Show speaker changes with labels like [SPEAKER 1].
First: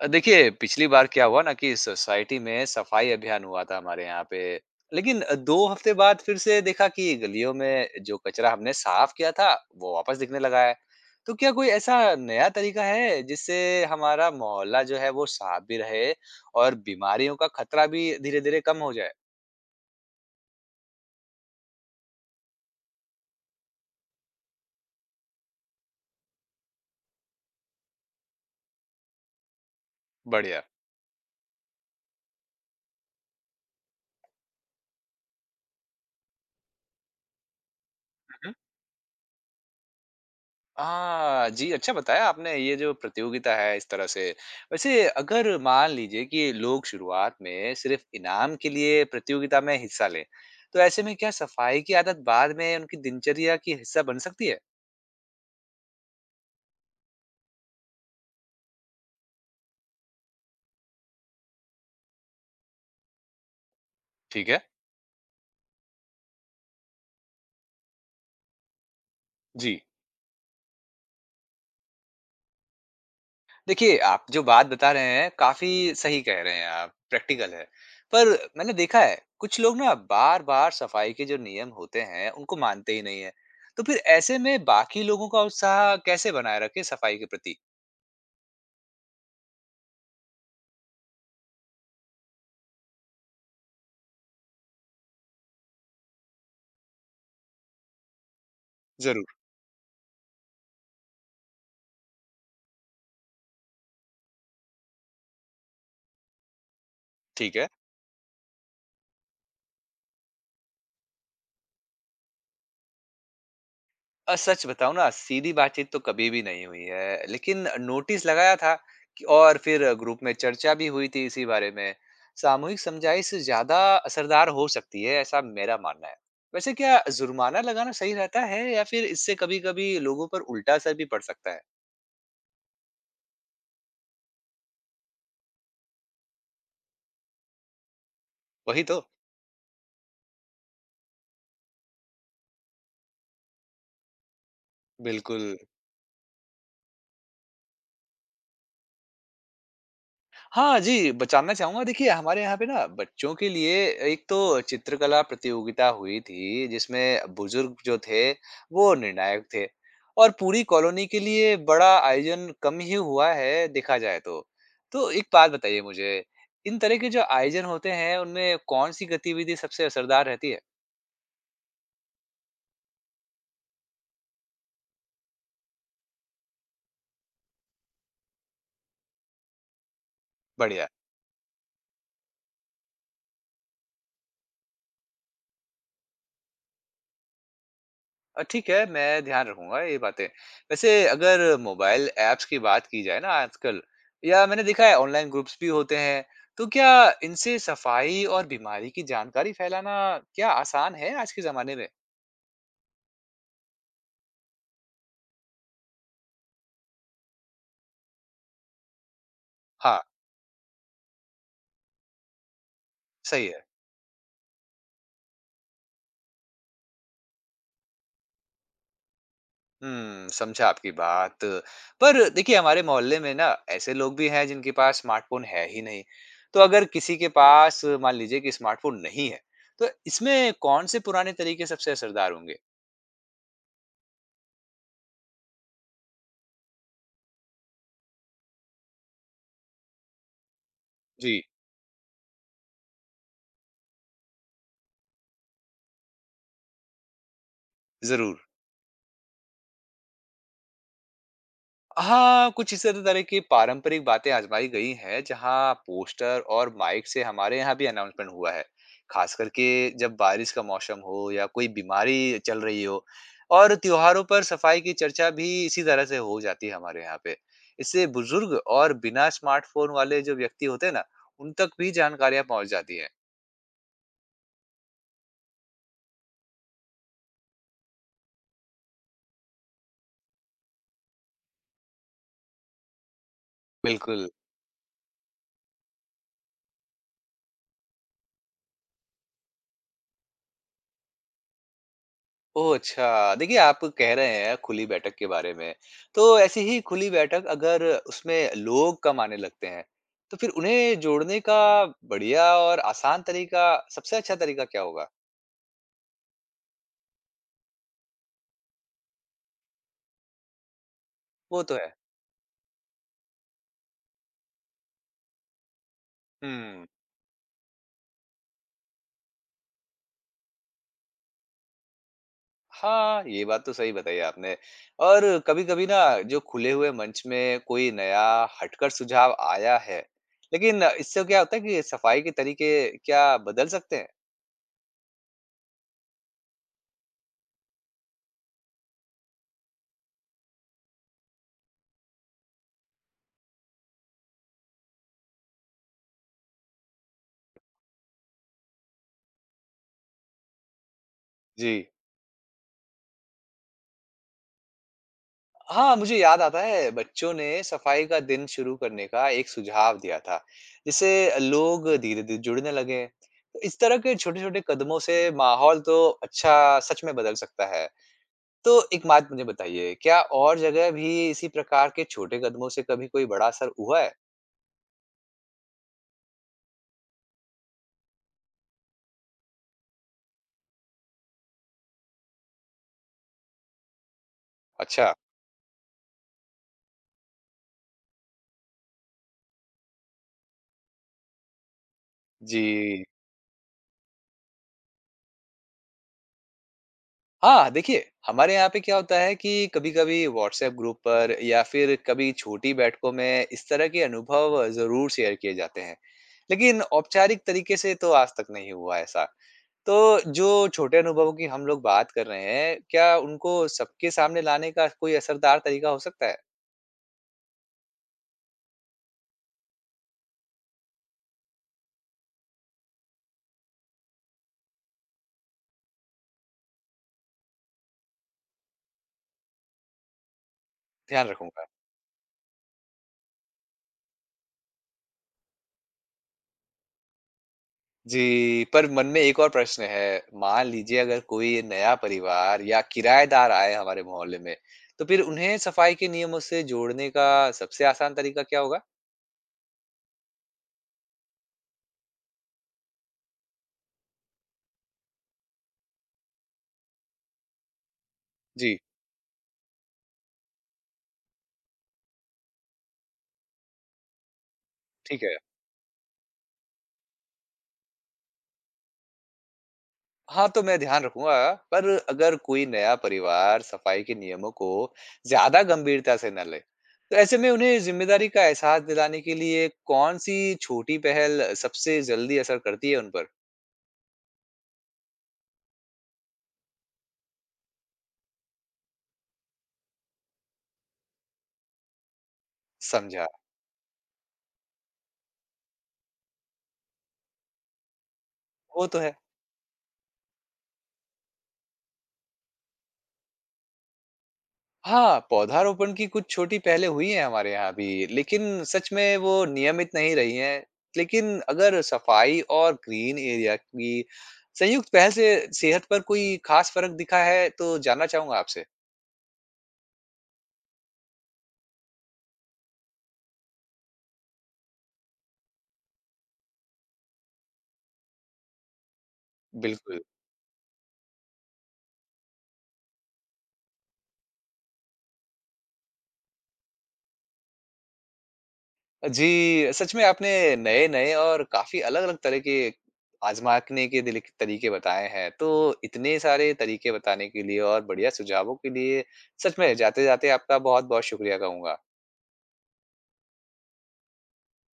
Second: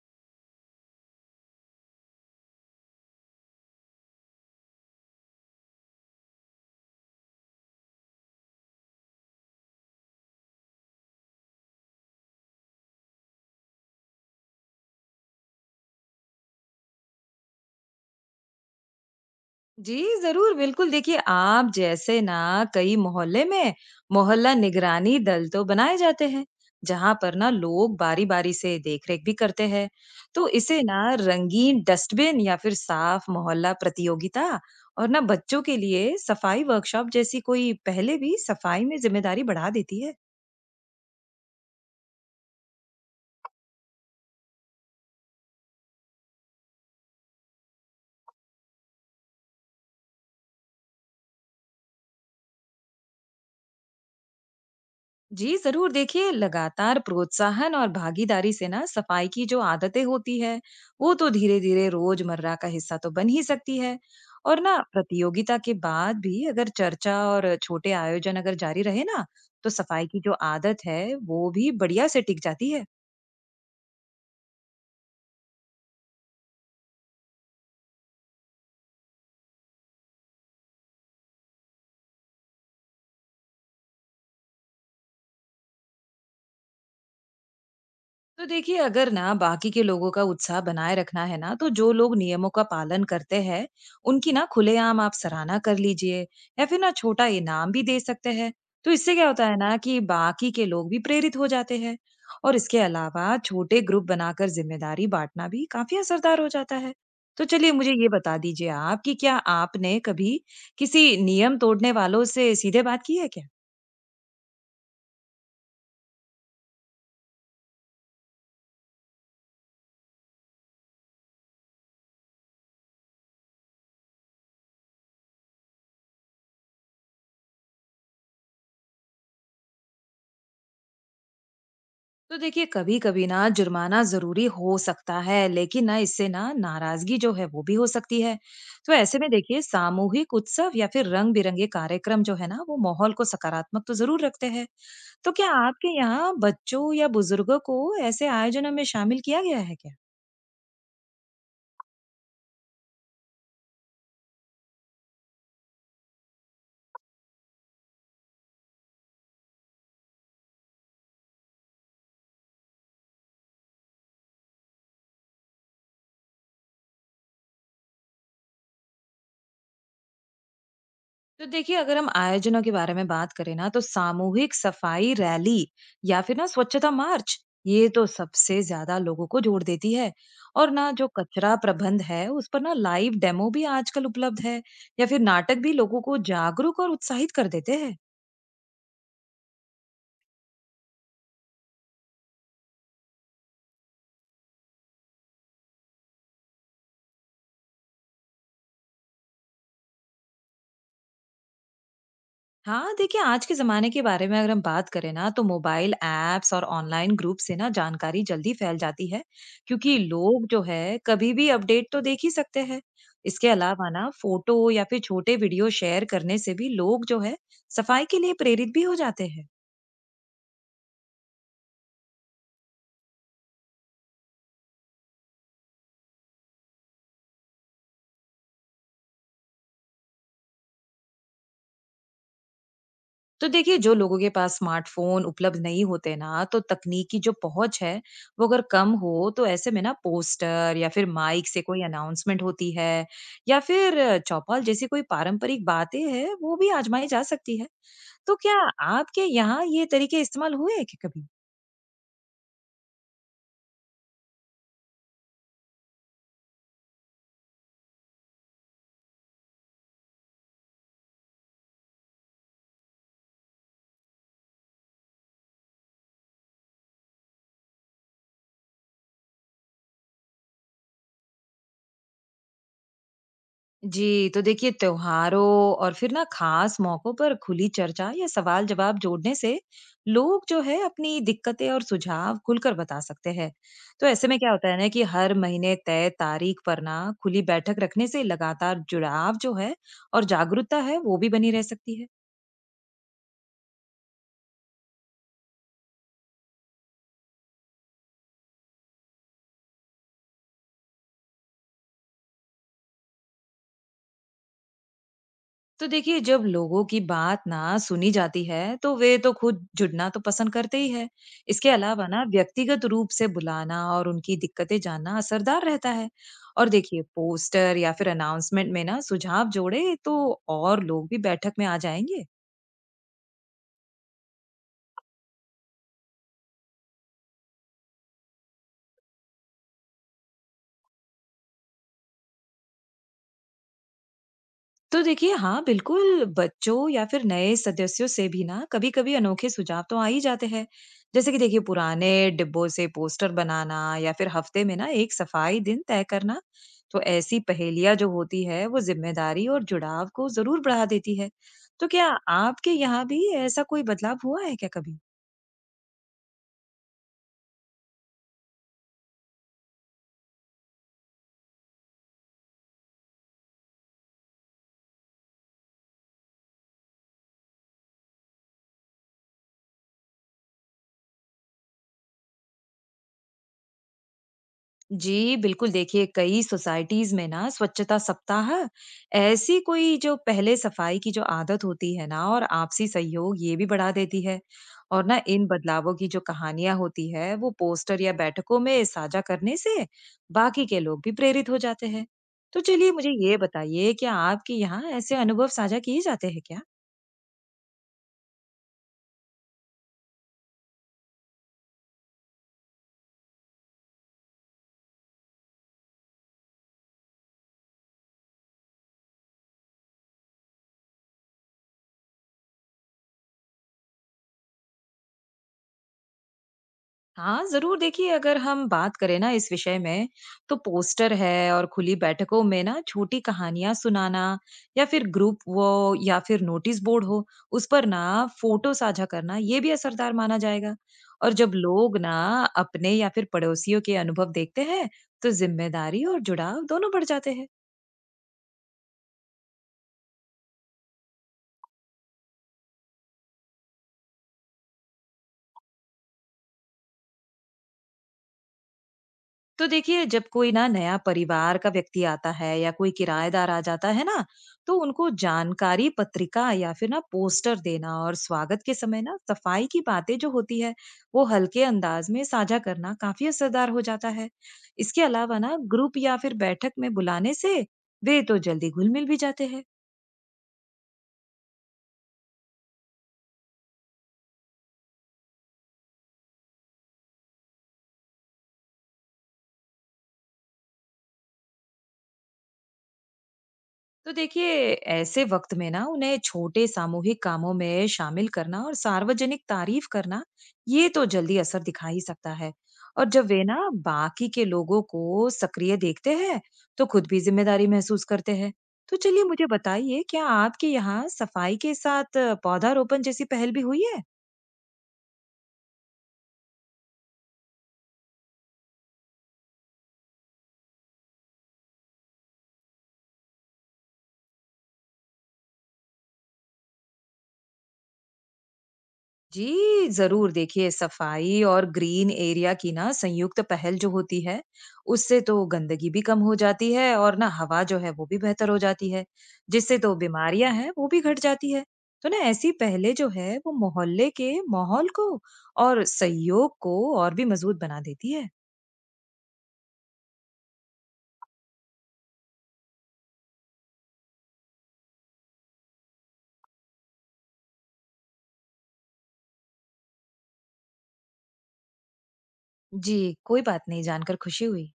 [SPEAKER 1] देखिए, पिछली बार क्या हुआ ना कि सोसाइटी में सफाई अभियान हुआ था हमारे यहाँ पे। लेकिन 2 हफ्ते बाद फिर से देखा कि गलियों में जो कचरा हमने साफ किया था, वो वापस दिखने लगा है। तो क्या कोई ऐसा नया तरीका है, जिससे हमारा मोहल्ला जो है वो साफ भी रहे और बीमारियों का खतरा भी धीरे-धीरे कम हो जाए?
[SPEAKER 2] जी, ज़रूर, बिल्कुल। देखिए, आप जैसे ना कई मोहल्ले में मोहल्ला निगरानी दल तो बनाए जाते हैं, जहाँ पर ना लोग बारी-बारी से देख-रेख भी करते हैं। तो
[SPEAKER 1] बढ़िया।
[SPEAKER 2] इसे ना रंगीन डस्टबिन या फिर साफ मोहल्ला प्रतियोगिता और ना बच्चों के लिए सफाई वर्कशॉप जैसी कोई पहले भी सफाई में ज़िम्मेदारी बढ़ा देती है।
[SPEAKER 1] हाँ जी, अच्छा बताया आपने ये जो प्रतियोगिता है इस तरह से। वैसे अगर मान लीजिए कि लोग शुरुआत में सिर्फ़ इनाम के लिए प्रतियोगिता में हिस्सा लें, तो ऐसे में क्या सफाई की आदत बाद में उनकी दिनचर्या की हिस्सा बन सकती है?
[SPEAKER 2] जी जरूर, देखिए लगातार प्रोत्साहन और भागीदारी से ना सफाई की जो आदतें होती है वो तो धीरे धीरे रोजमर्रा का हिस्सा तो बन ही सकती है।
[SPEAKER 1] ठीक है
[SPEAKER 2] और ना प्रतियोगिता के बाद भी अगर चर्चा और छोटे आयोजन अगर जारी रहे ना तो
[SPEAKER 1] जी।
[SPEAKER 2] सफाई की जो आदत है वो भी बढ़िया से टिक जाती है।
[SPEAKER 1] देखिए, आप जो बात बता रहे हैं, काफ़ी सही कह रहे हैं आप, प्रैक्टिकल है। पर मैंने देखा है, कुछ लोग ना बार-बार सफाई के जो नियम होते हैं, उनको मानते ही नहीं हैं। तो फिर ऐसे में बाकी लोगों का उत्साह कैसे बनाए रखें सफाई के प्रति?
[SPEAKER 2] तो देखिए अगर ना बाकी के लोगों का उत्साह बनाए रखना है ना तो जो लोग नियमों का पालन करते हैं उनकी ना खुलेआम आप सराहना कर लीजिए या फिर ना छोटा इनाम भी दे सकते हैं। तो इससे
[SPEAKER 1] ज़रूर।
[SPEAKER 2] क्या होता है ना कि बाकी के लोग भी प्रेरित हो जाते हैं। और इसके अलावा छोटे ग्रुप बनाकर जिम्मेदारी बांटना भी काफी असरदार हो जाता है। तो
[SPEAKER 1] ठीक है।
[SPEAKER 2] चलिए मुझे ये बता दीजिए आप कि क्या आपने कभी किसी नियम तोड़ने वालों से सीधे बात की है क्या?
[SPEAKER 1] और सच बताऊँ ना सीधी बातचीत तो कभी भी नहीं हुई है, लेकिन नोटिस लगाया था कि और फिर ग्रुप में चर्चा भी हुई थी इसी बारे में। सामूहिक समझाइश ज़्यादा असरदार हो सकती है, ऐसा मेरा मानना है। वैसे क्या जुर्माना लगाना सही रहता है या फिर इससे कभी-कभी लोगों पर उल्टा असर भी पड़ सकता है?
[SPEAKER 2] तो देखिए कभी कभी ना जुर्माना जरूरी हो सकता है, लेकिन ना इससे ना नाराजगी जो है वो भी हो सकती है।
[SPEAKER 1] वही
[SPEAKER 2] तो
[SPEAKER 1] तो।
[SPEAKER 2] ऐसे में देखिए सामूहिक उत्सव या फिर रंग बिरंगे कार्यक्रम जो है ना वो माहौल को सकारात्मक तो जरूर रखते हैं। तो क्या
[SPEAKER 1] बिल्कुल।
[SPEAKER 2] आपके यहाँ बच्चों या बुजुर्गों को ऐसे आयोजनों में शामिल किया गया है क्या?
[SPEAKER 1] हाँ जी, ब जानना चाहूँगा। देखिए हमारे यहाँ पे ना बच्चों के लिए एक तो चित्रकला प्रतियोगिता हुई थी, जिसमें बुज़ुर्ग जो थे वो निर्णायक थे और पूरी कॉलोनी के लिए बड़ा आयोजन कम ही हुआ है देखा जाए तो। तो एक बात बताइए मुझे, इन तरह के जो आयोजन होते हैं उनमें कौन-सी गतिविधि सबसे असरदार रहती है?
[SPEAKER 2] तो देखिए अगर हम आयोजनों के बारे में बात करें ना तो सामूहिक सफाई रैली या फिर ना स्वच्छता मार्च, ये तो सबसे ज्यादा लोगों को जोड़ देती है। और
[SPEAKER 1] बढ़िया।
[SPEAKER 2] ना जो कचरा प्रबंध है उस पर ना लाइव डेमो भी आजकल उपलब्ध है या फिर नाटक भी लोगों को जागरूक और उत्साहित कर देते हैं।
[SPEAKER 1] ठीक है, मैं ध्यान रखूँगा ये बातें। वैसे अगर मोबाइल ऐप्स की बात की जाए ना आजकल या मैंने देखा है ऑनलाइन ग्रुप्स भी होते हैं, तो क्या इनसे सफाई और बीमारी की जानकारी फैलाना क्या आसान है आज के ज़माने में?
[SPEAKER 2] हाँ, देखिए आज के ज़माने के बारे में अगर हम बात करें ना तो मोबाइल ऐप्स और ऑनलाइन ग्रुप से ना जानकारी जल्दी फैल जाती है, क्योंकि
[SPEAKER 1] हाँ,
[SPEAKER 2] लोग जो है कभी भी अपडेट तो देख ही सकते हैं।
[SPEAKER 1] सही
[SPEAKER 2] इसके
[SPEAKER 1] है।
[SPEAKER 2] अलावा ना फोटो या फिर छोटे वीडियो शेयर करने से भी लोग जो है सफाई के लिए प्रेरित भी हो जाते हैं।
[SPEAKER 1] हुँ, समझा आपकी बात। पर देखिए हमारे मोहल्ले में ना ऐसे लोग भी हैं जिनके पास स्मार्टफ़ोन है ही नहीं। तो अगर किसी के पास मान लीजिए कि स्मार्टफ़ोन नहीं है, तो इसमें कौन से पुराने तरीके सबसे असरदार होंगे?
[SPEAKER 2] तो देखिए जो लोगों के पास स्मार्टफोन उपलब्ध नहीं होते ना तो तकनीक की जो पहुंच है वो अगर कम हो तो ऐसे में ना पोस्टर या फिर
[SPEAKER 1] जी,
[SPEAKER 2] माइक से कोई अनाउंसमेंट होती है या फिर चौपाल जैसी कोई पारंपरिक बातें हैं वो भी आजमाई जा सकती है। तो
[SPEAKER 1] ज़रूर।
[SPEAKER 2] क्या आपके यहाँ ये तरीके इस्तेमाल हुए हैं क्या कभी?
[SPEAKER 1] हाँ, कुछ इसी तरह की पारंपरिक बातें आजमाई गई हैं, जहाँ पोस्टर और माइक से हमारे यहाँ भी अनाउंसमेंट हुआ है। खास करके जब बारिश का मौसम हो या कोई बीमारी चल रही हो और त्योहारों पर सफाई की चर्चा भी इसी तरह से हो जाती है हमारे यहाँ पे। इससे बुजुर्ग और बिना स्मार्टफ़ोन वाले जो व्यक्ति होते हैं ना, उन तक भी जानकारियाँ पहुँच जाती हैं।
[SPEAKER 2] जी, तो देखिए त्योहारों और फिर ना खास मौकों पर खुली चर्चा या सवाल जवाब जोड़ने से लोग जो है अपनी दिक्कतें और सुझाव खुलकर बता सकते हैं। तो
[SPEAKER 1] बिल्कुल।
[SPEAKER 2] ऐसे में क्या होता है ना कि हर महीने तय तारीख पर ना खुली बैठक रखने से लगातार जुड़ाव जो है और जागरूकता है वो भी बनी रह सकती है।
[SPEAKER 1] ओह! अच्छा। देखिए, आप कह रहे हैं खुली बैठक के बारे में। तो ऐसी ही खुली बैठक अगर उसमें लोग कम आने लगते हैं, तो फिर उन्हें जोड़ने का बढ़िया और आसान तरीका सबसे अच्छा तरीका क्या होगा?
[SPEAKER 2] तो देखिए जब लोगों की बात ना सुनी जाती है तो वे तो खुद जुड़ना तो पसंद करते ही है।
[SPEAKER 1] वो
[SPEAKER 2] इसके
[SPEAKER 1] तो है।
[SPEAKER 2] अलावा ना व्यक्तिगत रूप से बुलाना और उनकी दिक्कतें जानना असरदार रहता है। और
[SPEAKER 1] हुँ।
[SPEAKER 2] देखिए पोस्टर या फिर अनाउंसमेंट में ना सुझाव जोड़े तो और लोग भी बैठक में आ जाएंगे।
[SPEAKER 1] हाँ, ये बात तो सही बताई आपने। और कभी-कभी ना जो खुले हुए मंच में कोई नया हटकर सुझाव आया है, लेकिन इससे क्या होता है कि सफाई के तरीके क्या बदल सकते हैं?
[SPEAKER 2] तो देखिए हाँ बिल्कुल, बच्चों या फिर नए सदस्यों से भी ना कभी कभी अनोखे सुझाव तो आ ही जाते हैं, जैसे कि देखिए पुराने डिब्बों से पोस्टर बनाना या फिर हफ्ते में ना एक सफाई दिन तय करना। तो ऐसी पहेलियां जो होती है वो जिम्मेदारी और जुड़ाव को जरूर बढ़ा देती है।
[SPEAKER 1] जी।
[SPEAKER 2] तो क्या आपके यहाँ भी ऐसा कोई बदलाव हुआ है क्या कभी?
[SPEAKER 1] हाँ, मुझे याद आता है बच्चों ने सफाई का दिन शुरू करने का एक सुझाव दिया था, जिससे लोग धीरे-धीरे जुड़ने लगे। तो इस तरह के छोटे-छोटे कदमों से माहौल तो अच्छा सच में बदल सकता है। तो एक बात मुझे बताइए, क्या और जगह भी इसी प्रकार के छोटे कदमों से कभी कोई बड़ा असर हुआ है?
[SPEAKER 2] जी, बिल्कुल, देखिए कई सोसाइटीज़ में ना स्वच्छता सप्ताह ऐसी कोई जो पहले सफाई की जो आदत होती है ना और आपसी सहयोग ये भी बढ़ा देती है। और
[SPEAKER 1] अच्छा।
[SPEAKER 2] ना इन बदलावों की जो कहानियाँ होती है वो पोस्टर या बैठकों में साझा करने से बाकी के लोग भी प्रेरित हो जाते हैं। तो चलिए
[SPEAKER 1] जी।
[SPEAKER 2] मुझे ये बताइए क्या आपके यहाँ ऐसे अनुभव साझा किए जाते हैं क्या?
[SPEAKER 1] हाँ, देखिए, हमारे यहाँ पे क्या होता है कि कभी-कभी व्हाट्सएप ग्रुप पर या फिर कभी छोटी बैठकों में इस तरह के अनुभव ज़रूर शेयर किए जाते हैं। लेकिन औपचारिक तरीके से तो आज तक नहीं हुआ ऐसा। तो जो छोटे अनुभवों की हम लोग बात कर रहे हैं, क्या उनको सबके सामने लाने का कोई असरदार तरीका हो सकता है?
[SPEAKER 2] हाँ, ज़रूर, देखिए अगर हम बात करें ना इस विषय में, तो पोस्टर है और खुली बैठकों में ना छोटी कहानियाँ सुनाना या फिर ग्रुप वो या फिर नोटिस बोर्ड हो, उस पर ना फ़ोटो साझा करना ये भी असरदार माना जाएगा।
[SPEAKER 1] ध्यान
[SPEAKER 2] और जब
[SPEAKER 1] रखूँगा।
[SPEAKER 2] लोग ना अपने या फिर पड़ोसियों के अनुभव देखते हैं, तो ज़िम्मेदारी और जुड़ाव दोनों बढ़ जाते हैं।
[SPEAKER 1] जी, पर मन में एक और प्रश्न है, मान लीजिए अगर कोई नया परिवार या किराएदार आए हमारे मोहल्ले में, तो फिर उन्हें सफाई के नियमों से जोड़ने का सबसे आसान तरीका क्या होगा?
[SPEAKER 2] तो देखिए जब कोई ना नया परिवार का व्यक्ति आता है या कोई किराएदार आ जाता है ना तो उनको जानकारी पत्रिका या फिर ना पोस्टर देना और स्वागत के
[SPEAKER 1] जी,
[SPEAKER 2] समय ना सफाई की बातें जो होती है वो हल्के अंदाज में साझा करना काफी असरदार हो जाता है। इसके
[SPEAKER 1] ठीक है।
[SPEAKER 2] अलावा ना ग्रुप या फिर बैठक में बुलाने से वे तो जल्दी घुल मिल भी जाते हैं।
[SPEAKER 1] हाँ, तो मैं ध्यान रखूँगा, पर अगर कोई नया परिवार सफाई के नियमों को ज़्यादा गंभीरता से ना ले, तो ऐसे में उन्हें ज़िम्मेदारी का एहसास दिलाने के लिए कौन-सी छोटी पहल सबसे जल्दी असर करती है उन पर?
[SPEAKER 2] तो देखिए ऐसे वक्त में ना उन्हें छोटे सामूहिक कामों में शामिल करना और सार्वजनिक तारीफ करना ये तो जल्दी असर दिखा ही सकता है। और
[SPEAKER 1] समझा।
[SPEAKER 2] जब वे ना बाकी के लोगों को सक्रिय देखते हैं तो खुद भी जिम्मेदारी महसूस करते हैं।
[SPEAKER 1] वो
[SPEAKER 2] तो
[SPEAKER 1] तो है।
[SPEAKER 2] चलिए मुझे बताइए क्या आपके यहाँ सफाई के साथ पौधारोपण जैसी पहल भी हुई है?
[SPEAKER 1] हाँ, पौधारोपण की कुछ छोटी पहलें हुई हैं हमारे यहाँ भी, लेकिन सच में वो नियमित नहीं रही हैं। लेकिन अगर सफाई और ग्रीन एरिया की संयुक्त पहल से सेहत पर कोई खास फ़र्क दिखा है, तो जानना चाहूँगा आपसे?
[SPEAKER 2] जी, ज़रूर, देखिए सफाई और ग्रीन एरिया की ना संयुक्त पहल जो होती है, उससे तो गंदगी भी कम हो जाती है और ना हवा जो है वो भी बेहतर हो जाती है, जिससे तो
[SPEAKER 1] बिल्कुल।
[SPEAKER 2] बीमारियां हैं वो भी घट जाती है। तो ना ऐसी पहले जो है वो मोहल्ले के माहौल को और सहयोग को और भी मजबूत बना देती है।
[SPEAKER 1] जी, सच में आपने नए-नए और काफ़ी अलग-अलग तरह के आज़माने के दिल तरीके बताए हैं। तो इतने सारे तरीके बताने के लिए और बढ़िया सुझावों के लिए सच में जाते-जाते आपका बहुत-बहुत शुक्रिया कहूँगा।
[SPEAKER 2] जी, कोई बात नहीं, जानकर खुशी हुई।